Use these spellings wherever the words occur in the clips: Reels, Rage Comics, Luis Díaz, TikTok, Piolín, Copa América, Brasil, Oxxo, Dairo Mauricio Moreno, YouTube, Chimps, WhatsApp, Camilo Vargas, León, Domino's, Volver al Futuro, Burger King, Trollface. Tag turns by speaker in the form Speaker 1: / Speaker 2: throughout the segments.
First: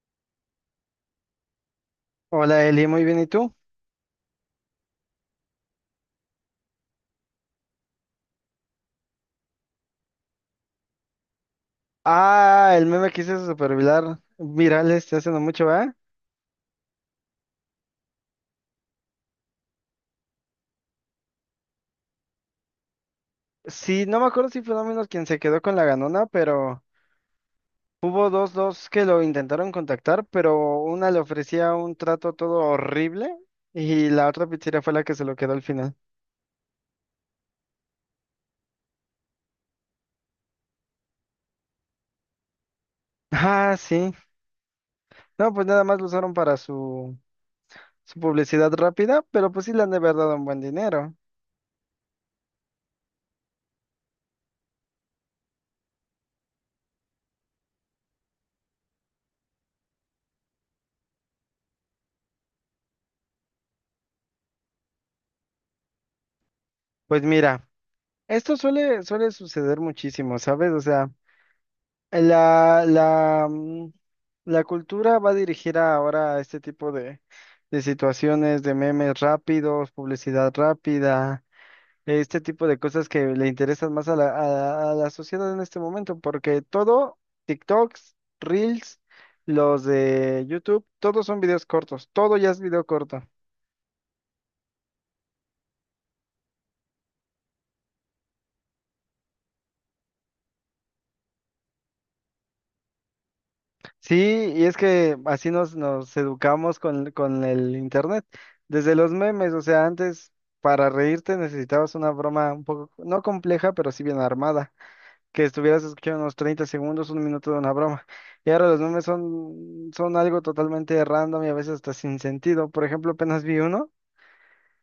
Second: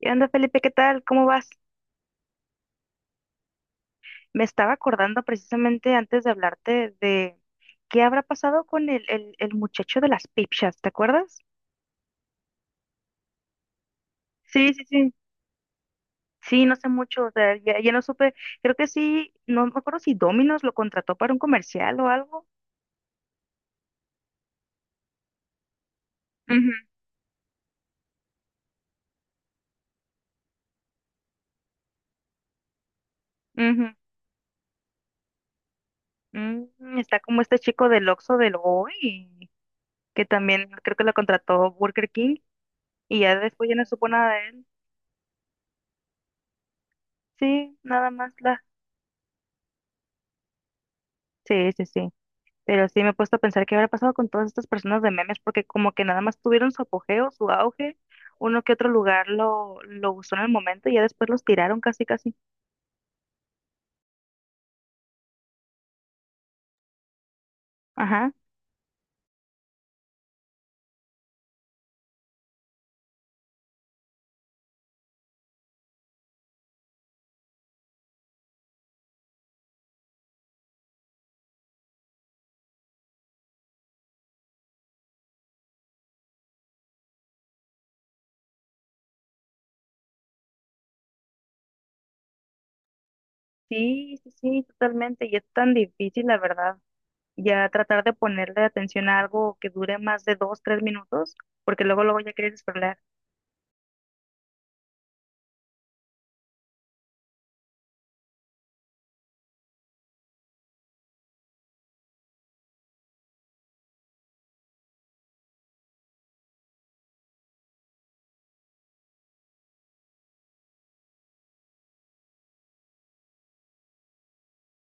Speaker 1: ¿Qué onda, Felipe? ¿Qué tal? ¿Cómo vas?
Speaker 2: Hola Eli, muy bien, ¿y tú?
Speaker 1: Me estaba acordando precisamente antes de hablarte de qué habrá pasado con el muchacho de las pipchas, ¿te acuerdas?
Speaker 2: Ah, el meme que hice super viral,
Speaker 1: Sí, sí,
Speaker 2: viral
Speaker 1: sí.
Speaker 2: este hace no mucho, ¿verdad?
Speaker 1: Sí, no sé mucho, o sea, ya no supe, creo que sí, no me acuerdo si Domino's lo contrató para un comercial o algo.
Speaker 2: Sí, no me acuerdo si fue Domino's quien se quedó con la ganona,
Speaker 1: Ujú,
Speaker 2: pero hubo dos que lo intentaron contactar, pero una le ofrecía un trato todo horrible
Speaker 1: ujú.
Speaker 2: y la otra pizzería fue la que se lo quedó al final.
Speaker 1: Está como este chico del Oxxo del Hoy, que también creo que lo contrató Burger King y ya después ya
Speaker 2: Ah,
Speaker 1: no supo
Speaker 2: sí.
Speaker 1: nada de él.
Speaker 2: No, pues nada más lo usaron para su,
Speaker 1: Sí, nada
Speaker 2: su
Speaker 1: más la.
Speaker 2: publicidad rápida, pero pues sí le han de haber dado un buen dinero.
Speaker 1: Sí, sí, sí. Pero sí me he puesto a pensar qué habrá pasado con todas estas personas de memes, porque como que nada más tuvieron su apogeo, su auge, uno que otro lugar lo usó en el momento y ya después los tiraron casi, casi.
Speaker 2: Pues mira,
Speaker 1: Ajá.
Speaker 2: esto suele, suele suceder muchísimo, ¿sabes? O sea... La, la, mm, la cultura va dirigida ahora a este tipo de situaciones, de memes rápidos, publicidad rápida, este tipo de cosas que le interesan más a la sociedad en este momento, porque todo, TikToks, Reels, los de YouTube, todos son videos cortos, todo ya es video corto.
Speaker 1: Sí, sí, sí, totalmente. Y es tan difícil, la verdad, ya tratar de ponerle atención a algo que dure más de 2, 3 minutos, porque luego, luego ya quieres scrollear.
Speaker 2: Sí, y es que así nos educamos con el internet. Desde los memes, o sea, antes para reírte necesitabas una broma un poco, no compleja, pero sí bien armada, que estuvieras escuchando unos 30 segundos, un minuto de una broma. Y ahora los memes son, son algo totalmente random y a veces hasta sin sentido. Por ejemplo, apenas vi uno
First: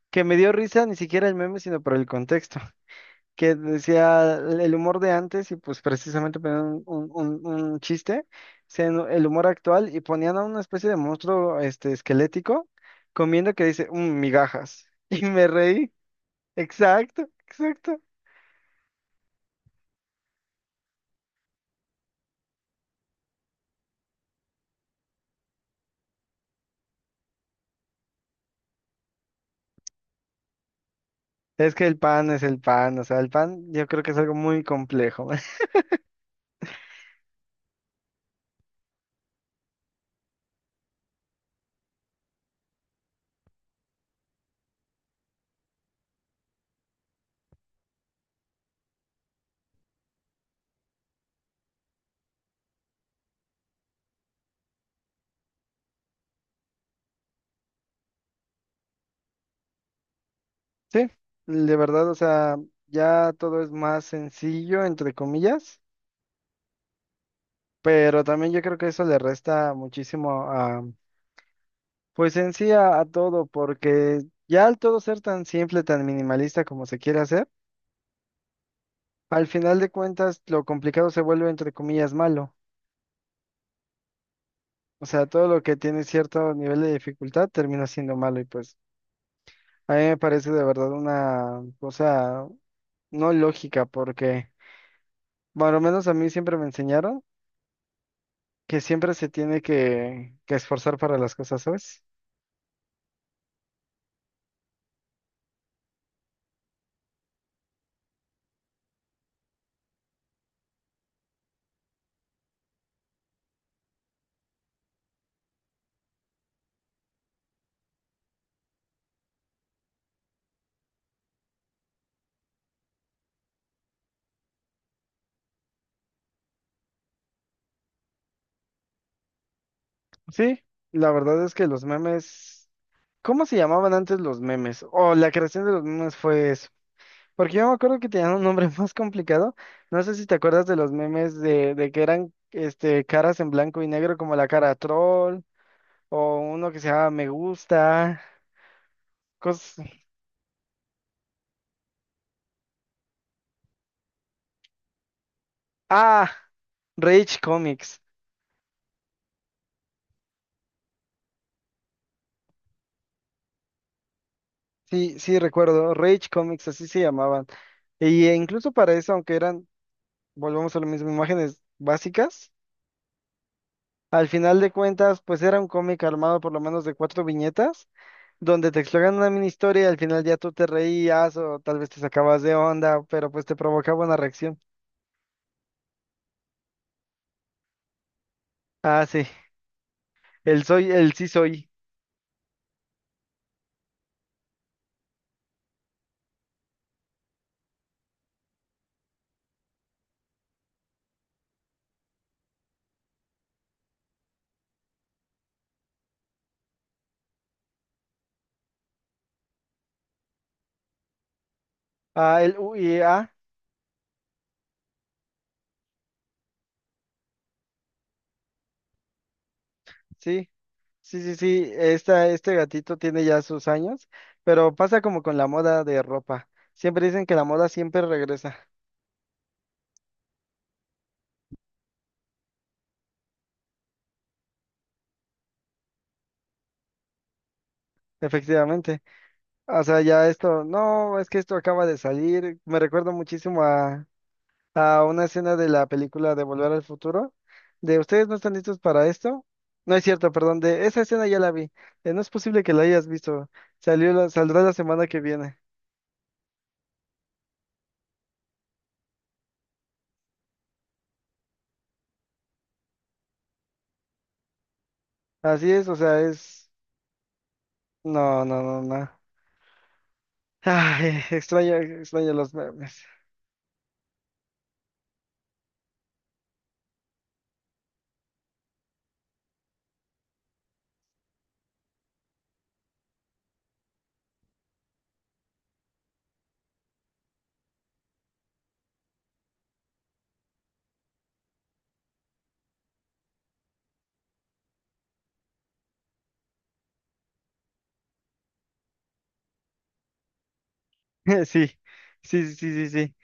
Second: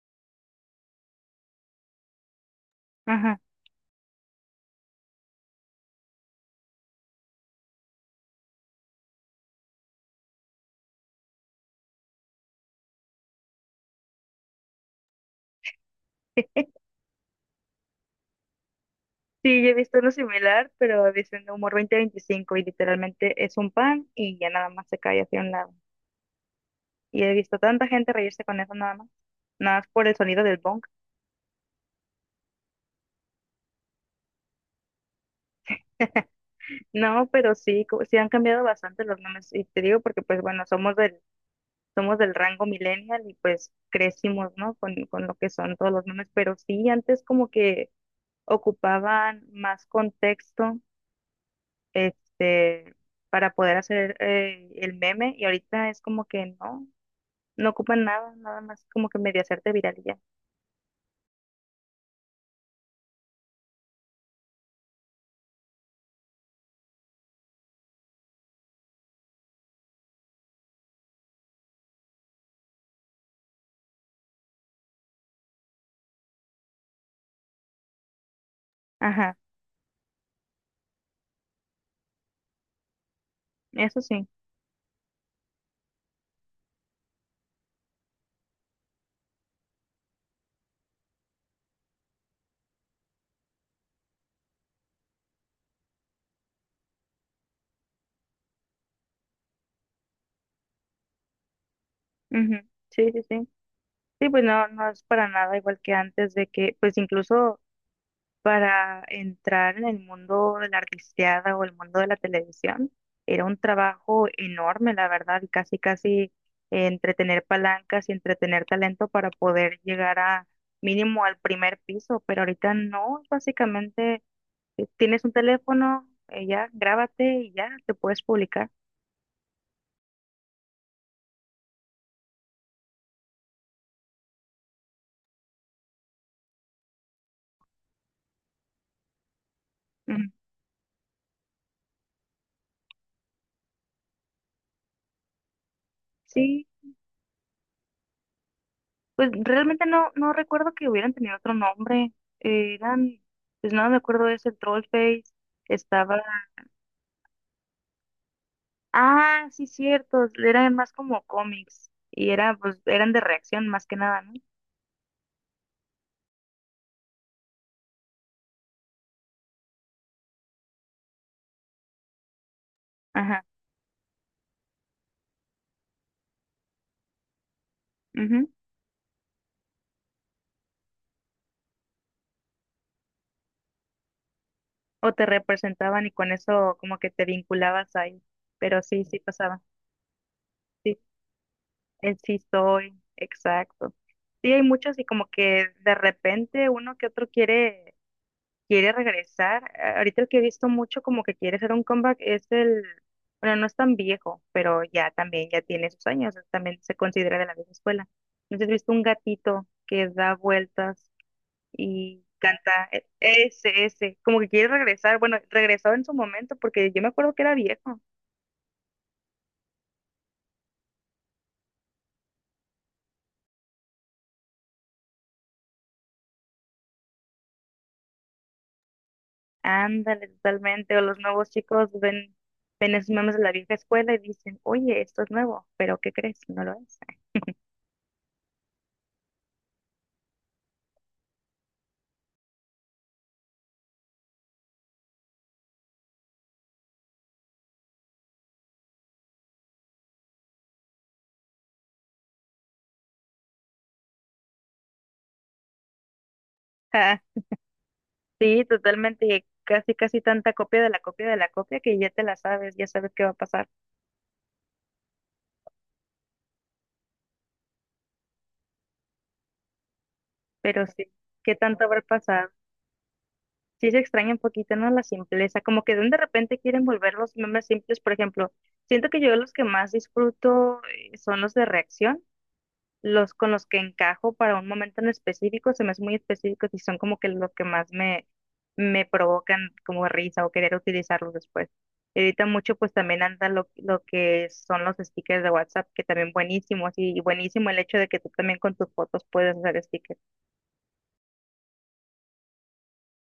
Speaker 2: que me dio risa ni siquiera el meme, sino por el contexto
Speaker 1: Ajá.
Speaker 2: que decía el humor de antes y pues precisamente ponían un- un chiste, no, el humor actual y ponían a una especie de monstruo este, esquelético comiendo que dice: "Mm, migajas." Y me reí. Exacto, exacto.
Speaker 1: Sí, yo he visto uno similar, pero dicen humor 2025 y literalmente es un pan y ya nada más se cae hacia un lado. Y he visto tanta gente reírse con eso nada más. Nada más por el sonido del bonk.
Speaker 2: Es que el pan es el pan, o sea, el pan yo creo que es algo muy complejo.
Speaker 1: No, pero sí, sí han cambiado bastante los nombres. Y te digo porque, pues bueno, somos del rango millennial y pues crecimos, ¿no? Con lo que son todos los memes. Pero sí, antes como que ocupaban más contexto, este, para poder hacer el meme. Y ahorita es como que no ocupan nada, nada más como que medio hacerte viral y ya.
Speaker 2: Sí, de verdad, o sea, ya todo es más sencillo, entre comillas, pero también yo creo que eso le resta muchísimo. Pues en sí a todo, porque ya al todo ser tan simple, tan minimalista como se quiere hacer,
Speaker 1: Ajá,
Speaker 2: al final de cuentas lo complicado se vuelve entre comillas malo.
Speaker 1: eso sí.
Speaker 2: O sea, todo lo que tiene cierto nivel de dificultad termina siendo malo y pues a mí me parece de verdad una cosa no lógica porque, bueno, al menos a mí siempre me enseñaron que siempre se tiene que esforzar para las cosas, ¿sabes?
Speaker 1: Ujú. Sí, sí, sí. Sí, pues no es para nada igual que antes de que, pues incluso para entrar en el mundo de la artisteada o el mundo de la televisión, era un trabajo enorme, la verdad, y casi, casi entretener palancas y entretener talento para poder llegar a mínimo al primer piso, pero ahorita no, básicamente tienes un teléfono, ya, grábate y ya, te puedes publicar.
Speaker 2: Sí, la verdad es que los memes... ¿Cómo se llamaban antes los memes? O la creación de los memes fue eso. Porque yo me acuerdo que tenían un nombre más complicado. No sé
Speaker 1: Ujú.
Speaker 2: si te acuerdas de los memes de que eran este, caras en blanco y negro, como la cara troll, o
Speaker 1: Sí,
Speaker 2: uno que se llama Me Gusta,
Speaker 1: pues
Speaker 2: cosas.
Speaker 1: realmente no recuerdo que hubieran tenido otro nombre. Eh, eran, pues no me acuerdo de ese Trollface. Estaba.
Speaker 2: Ah, Rage Comics.
Speaker 1: Ah, sí, cierto. Eran más como cómics. Y pues, eran de reacción más que nada, ¿no?
Speaker 2: Sí, sí, recuerdo. Rage Comics, así se llamaban. Y incluso para eso, aunque eran, volvemos a lo mismo, imágenes básicas,
Speaker 1: Ajá.
Speaker 2: al final de cuentas, pues era un cómic armado por lo menos de cuatro viñetas
Speaker 1: Ujú.
Speaker 2: donde te exploran una mini historia y al final ya tú te reías o tal vez te sacabas de onda, pero pues te provocaba una reacción.
Speaker 1: O te representaban y con eso como que te vinculabas ahí. Pero sí,
Speaker 2: Ah,
Speaker 1: sí
Speaker 2: sí,
Speaker 1: pasaba.
Speaker 2: el soy,
Speaker 1: Sí,
Speaker 2: el sí soy.
Speaker 1: el sí soy. Exacto. Sí, hay muchos y como que de repente uno que otro quiere. Quiere regresar. Ahorita el que he visto mucho como que quiere hacer un comeback es el, bueno, no es tan viejo, pero ya también ya tiene sus años, también se considera de la vieja escuela. Entonces he visto un gatito que da vueltas y
Speaker 2: Ah, el U
Speaker 1: canta
Speaker 2: y
Speaker 1: e-
Speaker 2: A,
Speaker 1: ese, ese, como que quiere regresar. Bueno, regresó en su momento porque yo me acuerdo que era viejo.
Speaker 2: sí, sí, sí, sí, esta, este gatito tiene ya sus años, pero pasa como con la moda de ropa. Siempre dicen que la moda siempre regresa,
Speaker 1: Ándale, totalmente. O los nuevos chicos ven esos memes de la vieja escuela y dicen, oye, esto es nuevo, pero ¿qué crees? No lo es.
Speaker 2: efectivamente. O sea, ya esto, no, es que esto acaba de salir, me recuerda muchísimo a una escena de la película de Volver al Futuro, de ustedes no están listos para esto. No es cierto, perdón, de esa escena ya la vi. No es posible que la hayas visto. Saldrá la semana que viene.
Speaker 1: Sí, totalmente, casi, casi tanta copia de la copia de la copia que ya te la sabes, ya sabes qué va a pasar,
Speaker 2: Así es, o sea, es... No, no, no, no.
Speaker 1: pero sí,
Speaker 2: Ay,
Speaker 1: ¿qué
Speaker 2: extraño,
Speaker 1: tanto habrá
Speaker 2: extraño
Speaker 1: pasado?
Speaker 2: los memes.
Speaker 1: Sí se extraña un poquito, ¿no? La simpleza, como que de repente quieren volver los memes simples, por ejemplo, siento que yo los que más disfruto son los de reacción, los con los que encajo para un momento en específico, se me hacen muy específicos y son como que lo que más me provocan como risa o querer utilizarlos después. Y ahorita mucho pues también anda lo que son los stickers de WhatsApp, que también buenísimos y buenísimo el hecho de que tú también con tus fotos puedes hacer stickers,
Speaker 2: Sí, sí, sí, sí, sí.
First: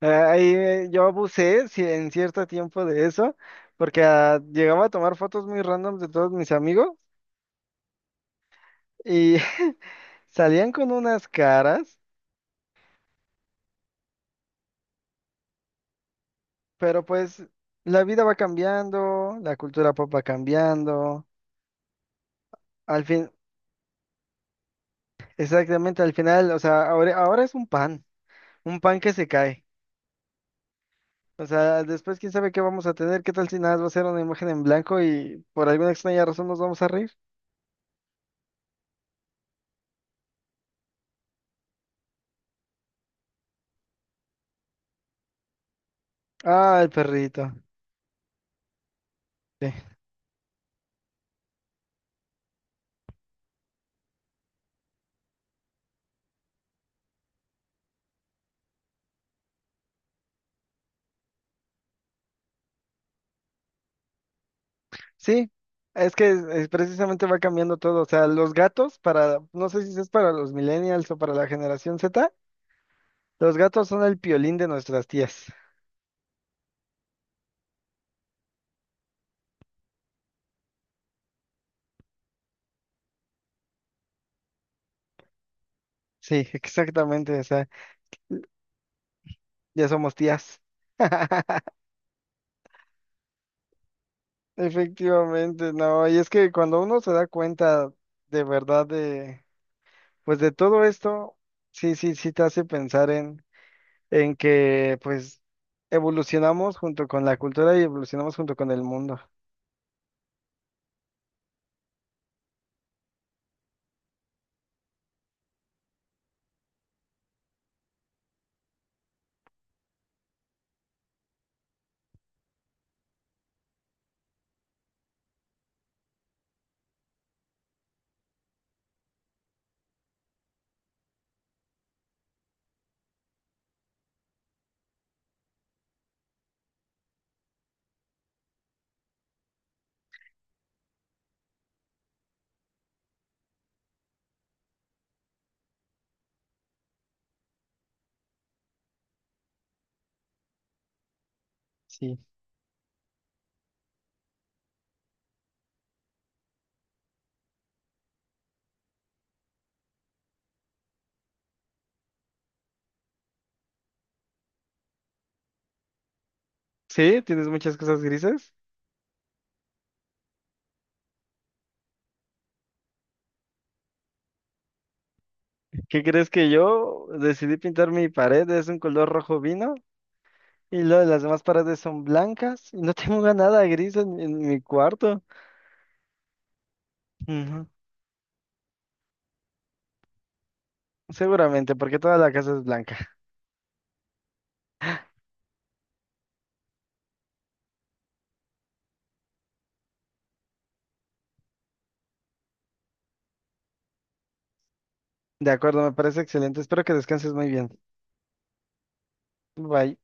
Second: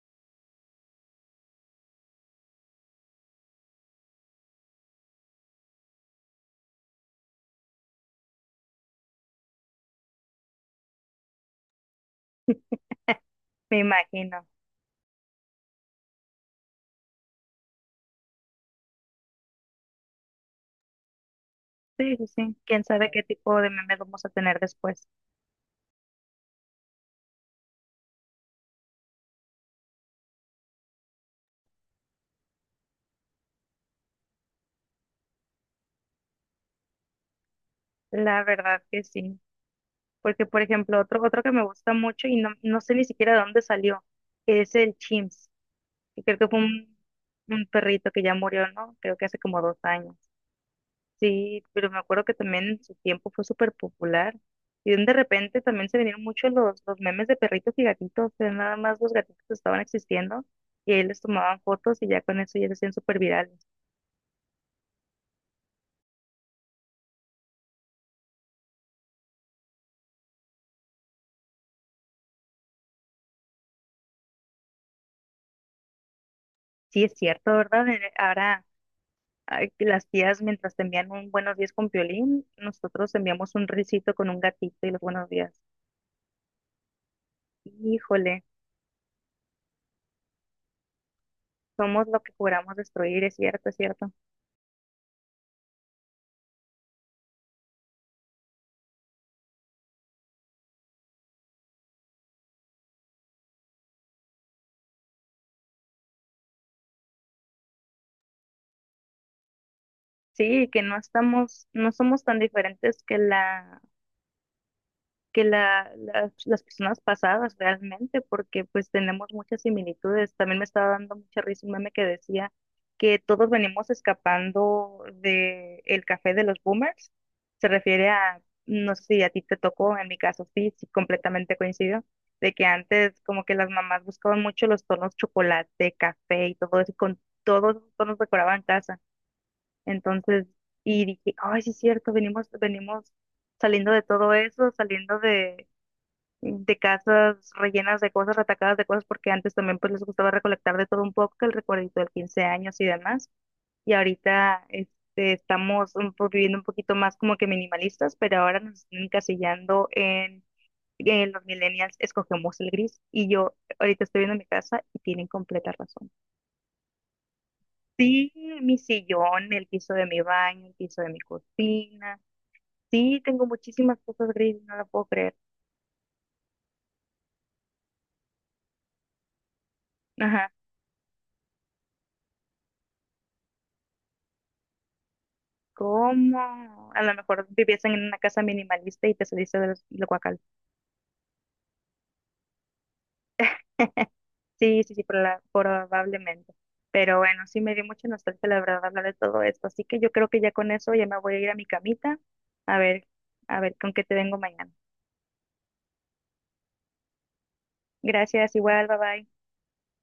Speaker 2: Ah, ahí yo abusé, sí, en cierto tiempo de eso, porque ah, llegaba a tomar fotos muy random de todos mis amigos y salían con unas caras.
Speaker 1: me imagino.
Speaker 2: Pero pues la vida va cambiando, la cultura pop va cambiando.
Speaker 1: Sí, sí, sí. Quién
Speaker 2: Al
Speaker 1: sabe qué
Speaker 2: fin,
Speaker 1: tipo de memes vamos a tener después.
Speaker 2: exactamente, al final, o sea, ahora, ahora es un pan que se cae. O sea, después quién sabe qué vamos a tener, qué tal si nada más va a ser una imagen en blanco y por alguna extraña razón nos vamos a reír.
Speaker 1: La verdad que sí. Porque, por ejemplo, otro que me gusta mucho y no sé ni siquiera de dónde salió, es el Chimps. Y creo que fue
Speaker 2: Ah, el
Speaker 1: un,
Speaker 2: perrito.
Speaker 1: un perrito que ya murió, ¿no? Creo que hace como
Speaker 2: Sí.
Speaker 1: 2 años. Sí, pero me acuerdo que también en su tiempo fue súper popular. Y de repente también se vinieron muchos los memes de perritos y gatitos, que nada más los gatitos estaban existiendo y ahí les tomaban fotos y ya con eso ya se hacían súper virales.
Speaker 2: Sí, es que precisamente va cambiando todo. O sea, los gatos para, no sé si es para los millennials o para la generación Z, los gatos son el piolín de nuestras tías.
Speaker 1: Sí, es cierto, ¿verdad? Ahora ay, que las tías mientras te envían un buenos días con Piolín, nosotros enviamos un risito con un gatito y los buenos días.
Speaker 2: Sí, exactamente. O sea,
Speaker 1: Híjole,
Speaker 2: ya somos tías.
Speaker 1: somos lo que juramos destruir, es cierto, es cierto.
Speaker 2: Efectivamente, no. Y es que cuando uno se da cuenta de verdad de, pues de todo esto, sí, sí, sí te hace pensar en que pues evolucionamos junto con la cultura y evolucionamos junto con el mundo.
Speaker 1: Sí, que no somos tan diferentes que que las personas pasadas realmente, porque pues tenemos muchas similitudes. También me estaba dando mucha risa un meme que decía que todos venimos escapando de el café de los boomers. Se refiere a, no sé si a ti te tocó, en mi caso sí, sí, completamente coincido, de que antes como que las mamás buscaban mucho los tonos chocolate, café y todo eso, y con todos los tonos decoraban casa. Entonces, y dije, ay, sí es cierto, venimos saliendo de todo eso, saliendo de casas rellenas de cosas, atacadas de cosas, porque antes también pues les gustaba recolectar de todo un poco, que el recuerdito del
Speaker 2: Sí.
Speaker 1: 15 años y demás. Y ahorita este, estamos un viviendo un poquito más como que minimalistas, pero ahora nos están encasillando en los millennials, escogemos el gris. Y yo ahorita estoy viendo mi casa y tienen completa razón.
Speaker 2: Sí, tienes muchas cosas
Speaker 1: Sí,
Speaker 2: grises.
Speaker 1: mi sillón, el piso de mi baño, el piso de mi cocina. Sí, tengo muchísimas cosas grises, no lo puedo creer.
Speaker 2: ¿Qué crees que yo decidí pintar mi pared? Es un color rojo vino
Speaker 1: Ajá.
Speaker 2: y luego las demás paredes son blancas y no tengo nada gris en mi cuarto.
Speaker 1: ¿Cómo? A lo mejor viviesen en una casa minimalista y te saliste del guacal.
Speaker 2: Seguramente, porque toda la casa es blanca.
Speaker 1: Sí, sí, sí, probablemente. Pero bueno, sí me dio mucha nostalgia, la verdad, hablar de todo esto. Así que yo creo que ya con eso ya me voy a ir a mi camita. A ver, a ver con qué te vengo mañana.
Speaker 2: De acuerdo, me parece excelente. Espero que descanses muy bien.
Speaker 1: Gracias, igual, bye bye.
Speaker 2: Bye.